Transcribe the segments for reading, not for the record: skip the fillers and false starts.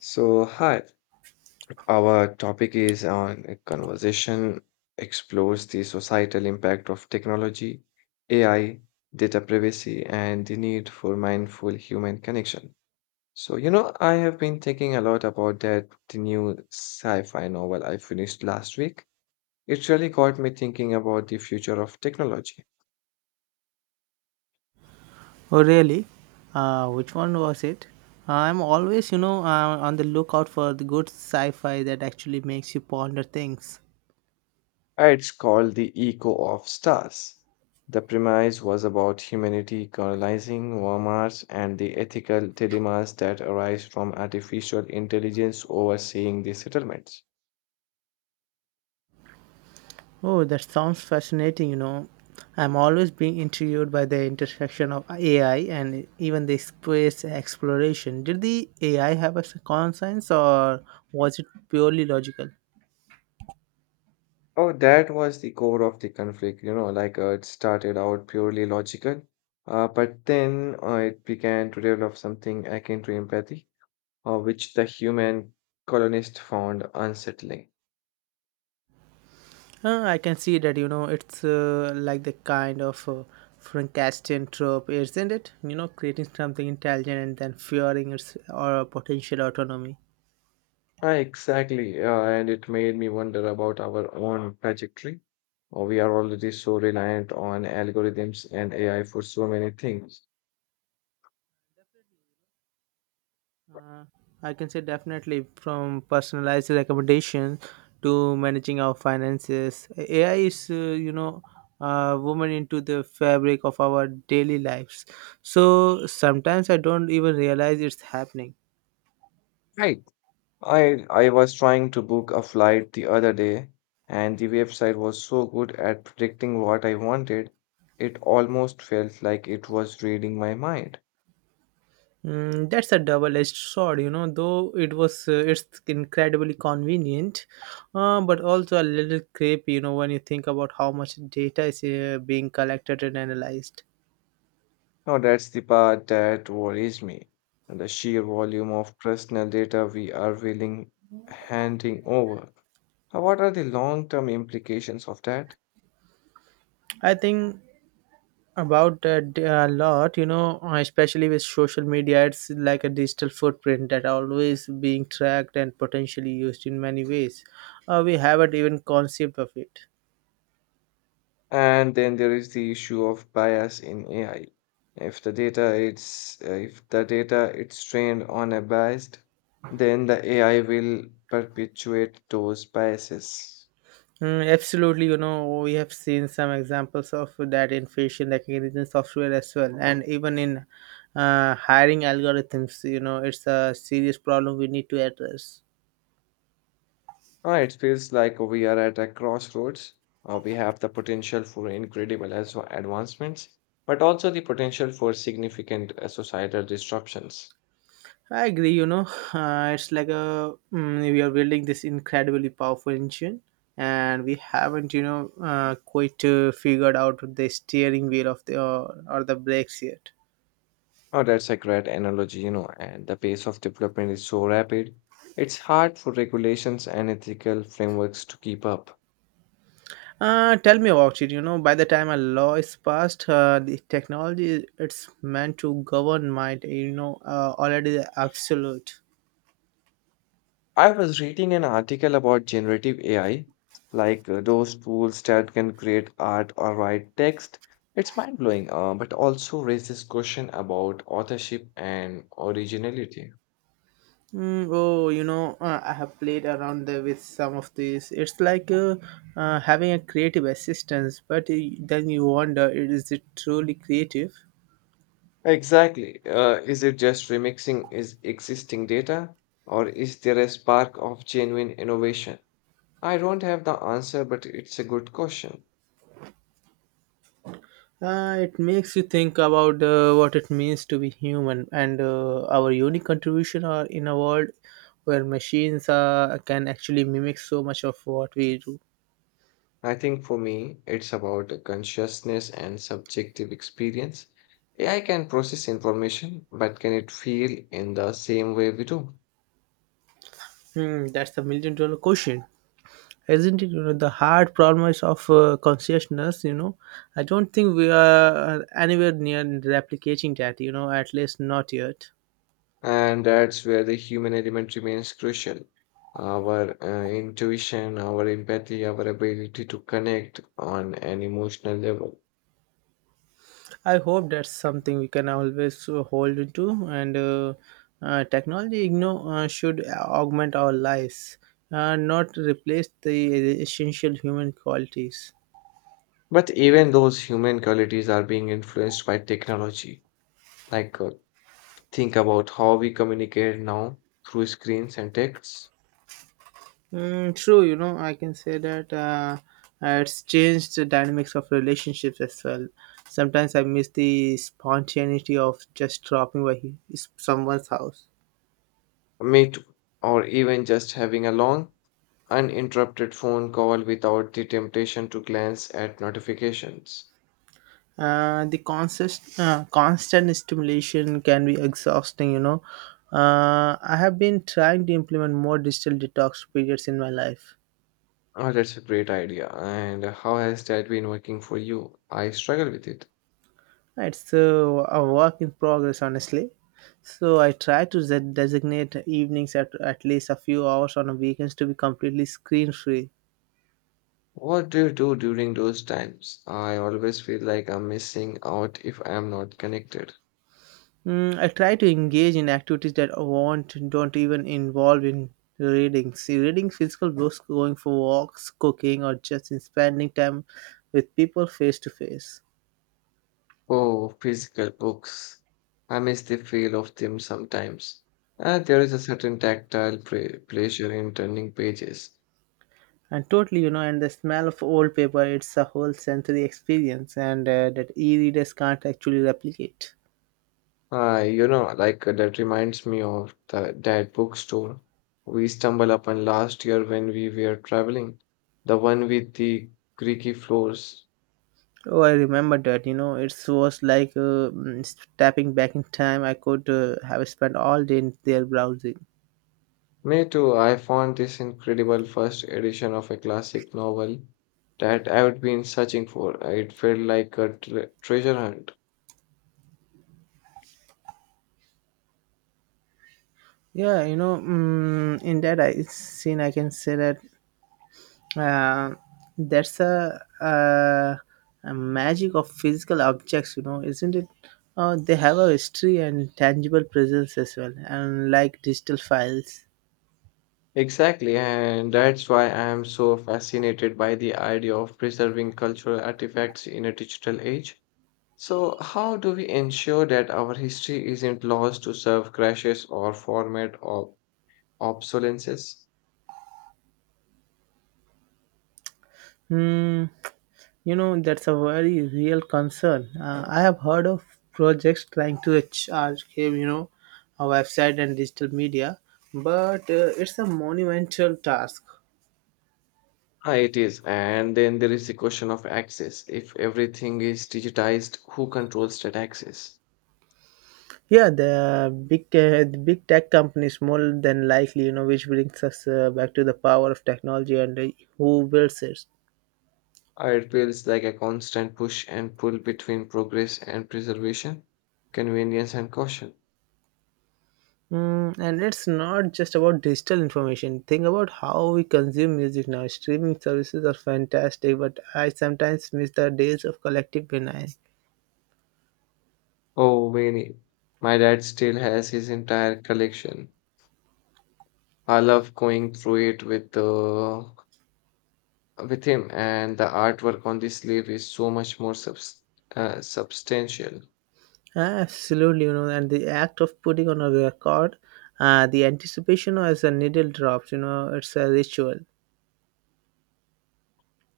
So, hi, our topic is on a conversation explores the societal impact of technology, AI, data privacy, and the need for mindful human connection. So, I have been thinking a lot about that the new sci-fi novel I finished last week. It really got me thinking about the future of technology. Oh, really? Which one was it? I'm always, on the lookout for the good sci fi that actually makes you ponder things. It's called The Echo of Stars. The premise was about humanity colonizing Mars and the ethical dilemmas that arise from artificial intelligence overseeing the settlements. Oh, that sounds fascinating. I'm always being intrigued by the intersection of AI and even the space exploration. Did the AI have a conscience or was it purely logical? Oh, that was the core of the conflict, it started out purely logical, but then it began to develop something akin to empathy, which the human colonist found unsettling. I can see that, you know, it's like the kind of Frankenstein trope, isn't it? You know, creating something intelligent and then fearing its or potential autonomy. Ah, exactly. And it made me wonder about our own trajectory. We are already so reliant on algorithms and AI for so many things. I can say definitely from personalized recommendation to managing our finances, AI is, woven into the fabric of our daily lives. So sometimes I don't even realize it's happening. Right. I was trying to book a flight the other day, and the website was so good at predicting what I wanted. It almost felt like it was reading my mind. Mm, that's a double-edged sword, you know. Though it was, it's incredibly convenient, but also a little creepy, you know, when you think about how much data is being collected and analyzed. Now that's the part that worries me. The sheer volume of personal data we are willing handing over. What are the long term implications of that? I think about that a lot, you know, especially with social media. It's like a digital footprint that always being tracked and potentially used in many ways. We haven't even conceived of it. And then there is the issue of bias in AI. If the data it's trained on a biased, then the AI will perpetuate those biases. Mm, absolutely, you know, we have seen some examples of that in facial recognition software as well, and even in hiring algorithms, you know, it's a serious problem we need to address. It feels like we are at a crossroads. We have the potential for incredible as advancements, but also the potential for significant societal disruptions. I agree, you know, it's like a mm, we are building this incredibly powerful engine, and we haven't, quite figured out the steering wheel of the or the brakes yet. Oh, that's a great analogy, you know, and the pace of development is so rapid. It's hard for regulations and ethical frameworks to keep up. Tell me about it. You know, by the time a law is passed, the technology it's meant to govern might, already absolute. I was reading an article about generative AI, those tools that can create art or write text. It's mind-blowing, but also raises question about authorship and originality. Mm, oh, you know, I have played around there with some of these. It's like having a creative assistance, but then you wonder, is it truly creative? Exactly. Is it just remixing is existing data, or is there a spark of genuine innovation? I don't have the answer, but it's a good question. It makes you think about what it means to be human and our unique contribution are in a world where machines can actually mimic so much of what we do. I think for me, it's about the consciousness and subjective experience. AI can process information, but can it feel in the same way we do? Hmm, that's the million dollar question, isn't it? You know, the hard problem is of consciousness. You know, I don't think we are anywhere near replicating that. You know, at least not yet. And that's where the human element remains crucial. Our intuition, our empathy, our ability to connect on an emotional level. I hope that's something we can always hold to, and technology you know, should augment our lives, not replace the essential human qualities. But even those human qualities are being influenced by technology. Like uh, Think about how we communicate now through screens and texts, Mm, true, you know, I can say that it's changed the dynamics of relationships as well. Sometimes I miss the spontaneity of just dropping by someone's house. meet, or even just having a long, uninterrupted phone call without the temptation to glance at notifications. The constant stimulation can be exhausting. You know, I have been trying to implement more digital detox periods in my life. Oh, that's a great idea. And how has that been working for you? I struggle with it. It's so a work in progress, honestly. So I try to designate evenings at least a few hours on a weekends to be completely screen free. What do you do during those times? I always feel like I'm missing out if I'm not connected. Mm, I try to engage in activities that I want don't even involve in reading. See, reading physical books, going for walks, cooking, or just in spending time with people face to face. Oh, physical books. I miss the feel of them sometimes. There is a certain tactile pleasure in turning pages. And totally, you know, and the smell of old paper, it's a whole sensory experience, and that e-readers can't actually replicate. That reminds me of the, that bookstore we stumbled upon last year when we were traveling, the one with the creaky floors. Oh, I remember that. You know, it was like stepping back in time. I could have spent all day in there browsing. Me too, I found this incredible first edition of a classic novel that I had been searching for. It felt like a treasure hunt. Yeah, you know, in that I, scene, I can say that uh, that's a, uh, a magic of physical objects you know isn't it they have a history and tangible presence as well and like digital files. Exactly, and that's why I am so fascinated by the idea of preserving cultural artifacts in a digital age. So, how do we ensure that our history isn't lost to serve crashes or format of obsolescence? Hmm, you know that's a very real concern. I have heard of projects trying to archive you know a website and digital media, but it's a monumental task. Ah, it is. And then there is the question of access. If everything is digitized, who controls that access? Yeah, the big tech companies more than likely, you know, which brings us back to the power of technology and who builds it. Ah, it feels like a constant push and pull between progress and preservation, convenience and caution. Mm, and it's not just about digital information. Think about how we consume music now. Streaming services are fantastic, but I sometimes miss the days of collective vinyl. Oh, many. My dad still has his entire collection. I love going through it with him, and the artwork on the sleeve is so much more substantial. Absolutely, you know, and the act of putting on a record, the anticipation as a needle drops, you know, it's a ritual.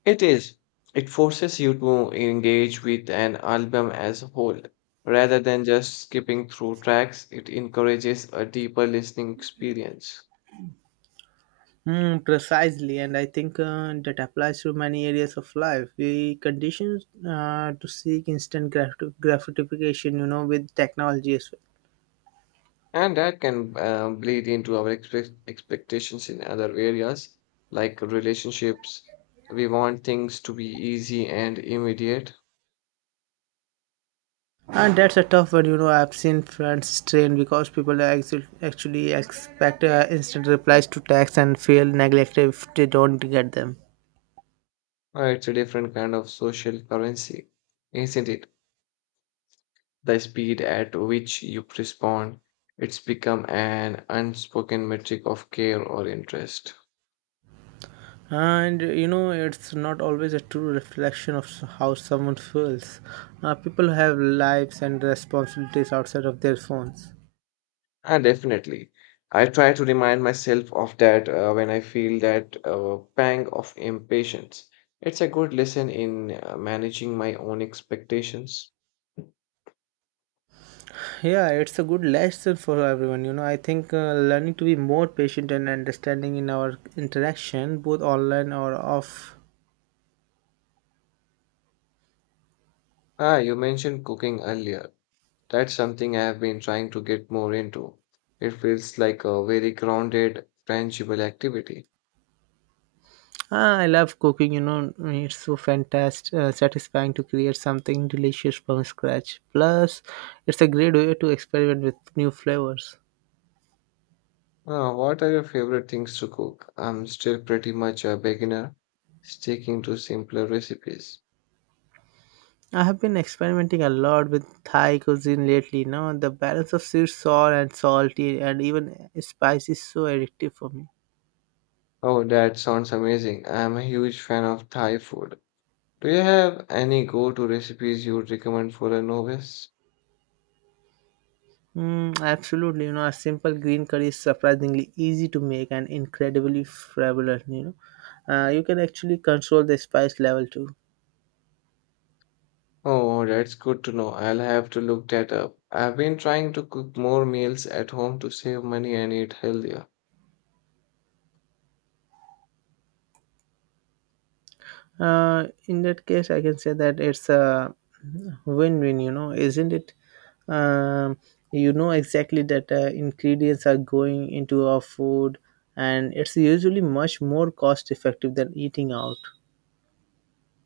It is. It forces you to engage with an album as a whole, rather than just skipping through tracks. It encourages a deeper listening experience. Mm, precisely, and I think that applies to many areas of life. We condition to seek instant gratification, you know, with technology as well. And that can bleed into our expectations in other areas, like relationships. We want things to be easy and immediate. And that's a tough one, you know. I've seen friends strain because people are actually expect instant replies to texts and feel neglected if they don't get them. It's a different kind of social currency, isn't it? The speed at which you respond, it's become an unspoken metric of care or interest. And you know, it's not always a true reflection of how someone feels. People have lives and responsibilities outside of their phones. Ah, definitely. I try to remind myself of that when I feel that pang of impatience. It's a good lesson in managing my own expectations. Yeah, it's a good lesson for everyone. You know, I think learning to be more patient and understanding in our interaction, both online or off. Ah, you mentioned cooking earlier. That's something I have been trying to get more into. It feels like a very grounded, tangible activity. Ah, I love cooking. You know, it's so fantastic, satisfying to create something delicious from scratch. Plus, it's a great way to experiment with new flavors. Ah, what are your favorite things to cook? I'm still pretty much a beginner, sticking to simpler recipes. I have been experimenting a lot with Thai cuisine lately. Now, the balance of sweet, sour, and salty, and even spicy is so addictive for me. Oh, that sounds amazing. I am a huge fan of Thai food. Do you have any go-to recipes you would recommend for a novice? Mm, absolutely, you know, a simple green curry is surprisingly easy to make and incredibly flavorful. You know, you can actually control the spice level too. Oh, that's good to know. I'll have to look that up. I've been trying to cook more meals at home to save money and eat healthier. In that case, I can say that it's a win-win. You know, isn't it? Um, you know exactly that ingredients are going into our food, and it's usually much more cost-effective than eating out.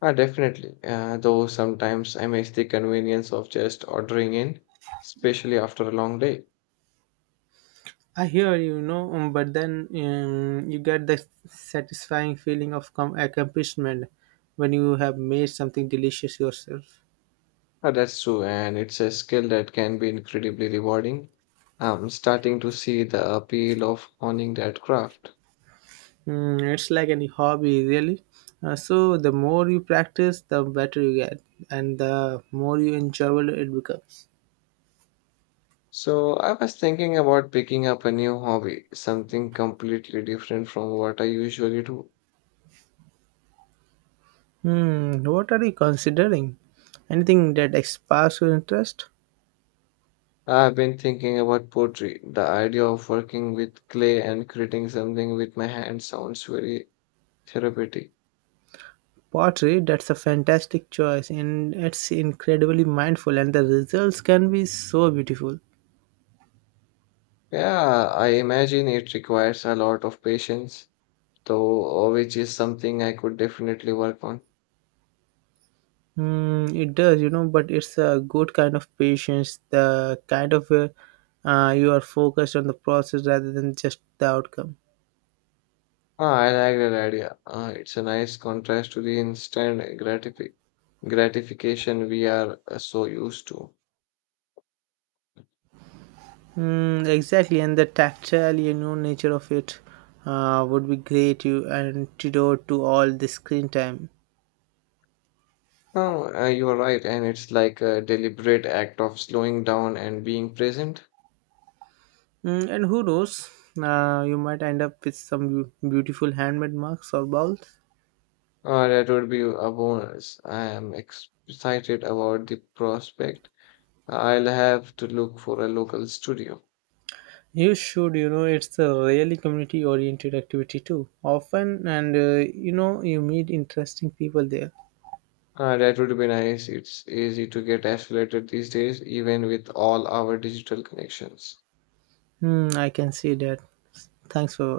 Ah, definitely. Though sometimes I miss the convenience of just ordering in, especially after a long day. I hear you know, but then you get the satisfying feeling of accomplishment when you have made something delicious yourself. Ah, that's true, and it's a skill that can be incredibly rewarding. I'm starting to see the appeal of honing that craft. Mm, it's like any hobby, really. So the more you practice, the better you get, and the more you enjoyable it becomes. So, I was thinking about picking up a new hobby, something completely different from what I usually do. Hmm, what are you considering? Anything that sparks your interest? I've been thinking about pottery. The idea of working with clay and creating something with my hands sounds very therapeutic. Pottery, that's a fantastic choice, and it's incredibly mindful, and the results can be so beautiful. Yeah, I imagine it requires a lot of patience, though, which is something I could definitely work on. Mm, it does, you know, but it's a good kind of patience, the kind of you are focused on the process rather than just the outcome. Ah, I like that idea. Ah, it's a nice contrast to the instant gratification we are so used to. Mm, exactly, and the tactile, you know, nature of it would be great you antidote to all the screen time. Oh, you are right, and it's like a deliberate act of slowing down and being present. Mm, and who knows, you might end up with some beautiful handmade mugs or bowls. That would be a bonus. I am excited about the prospect. I'll have to look for a local studio. You should, you know, it's a really community oriented activity too. Often, and you meet interesting people there. That would be nice. It's easy to get isolated these days, even with all our digital connections. Hmm, I can see that. Thanks for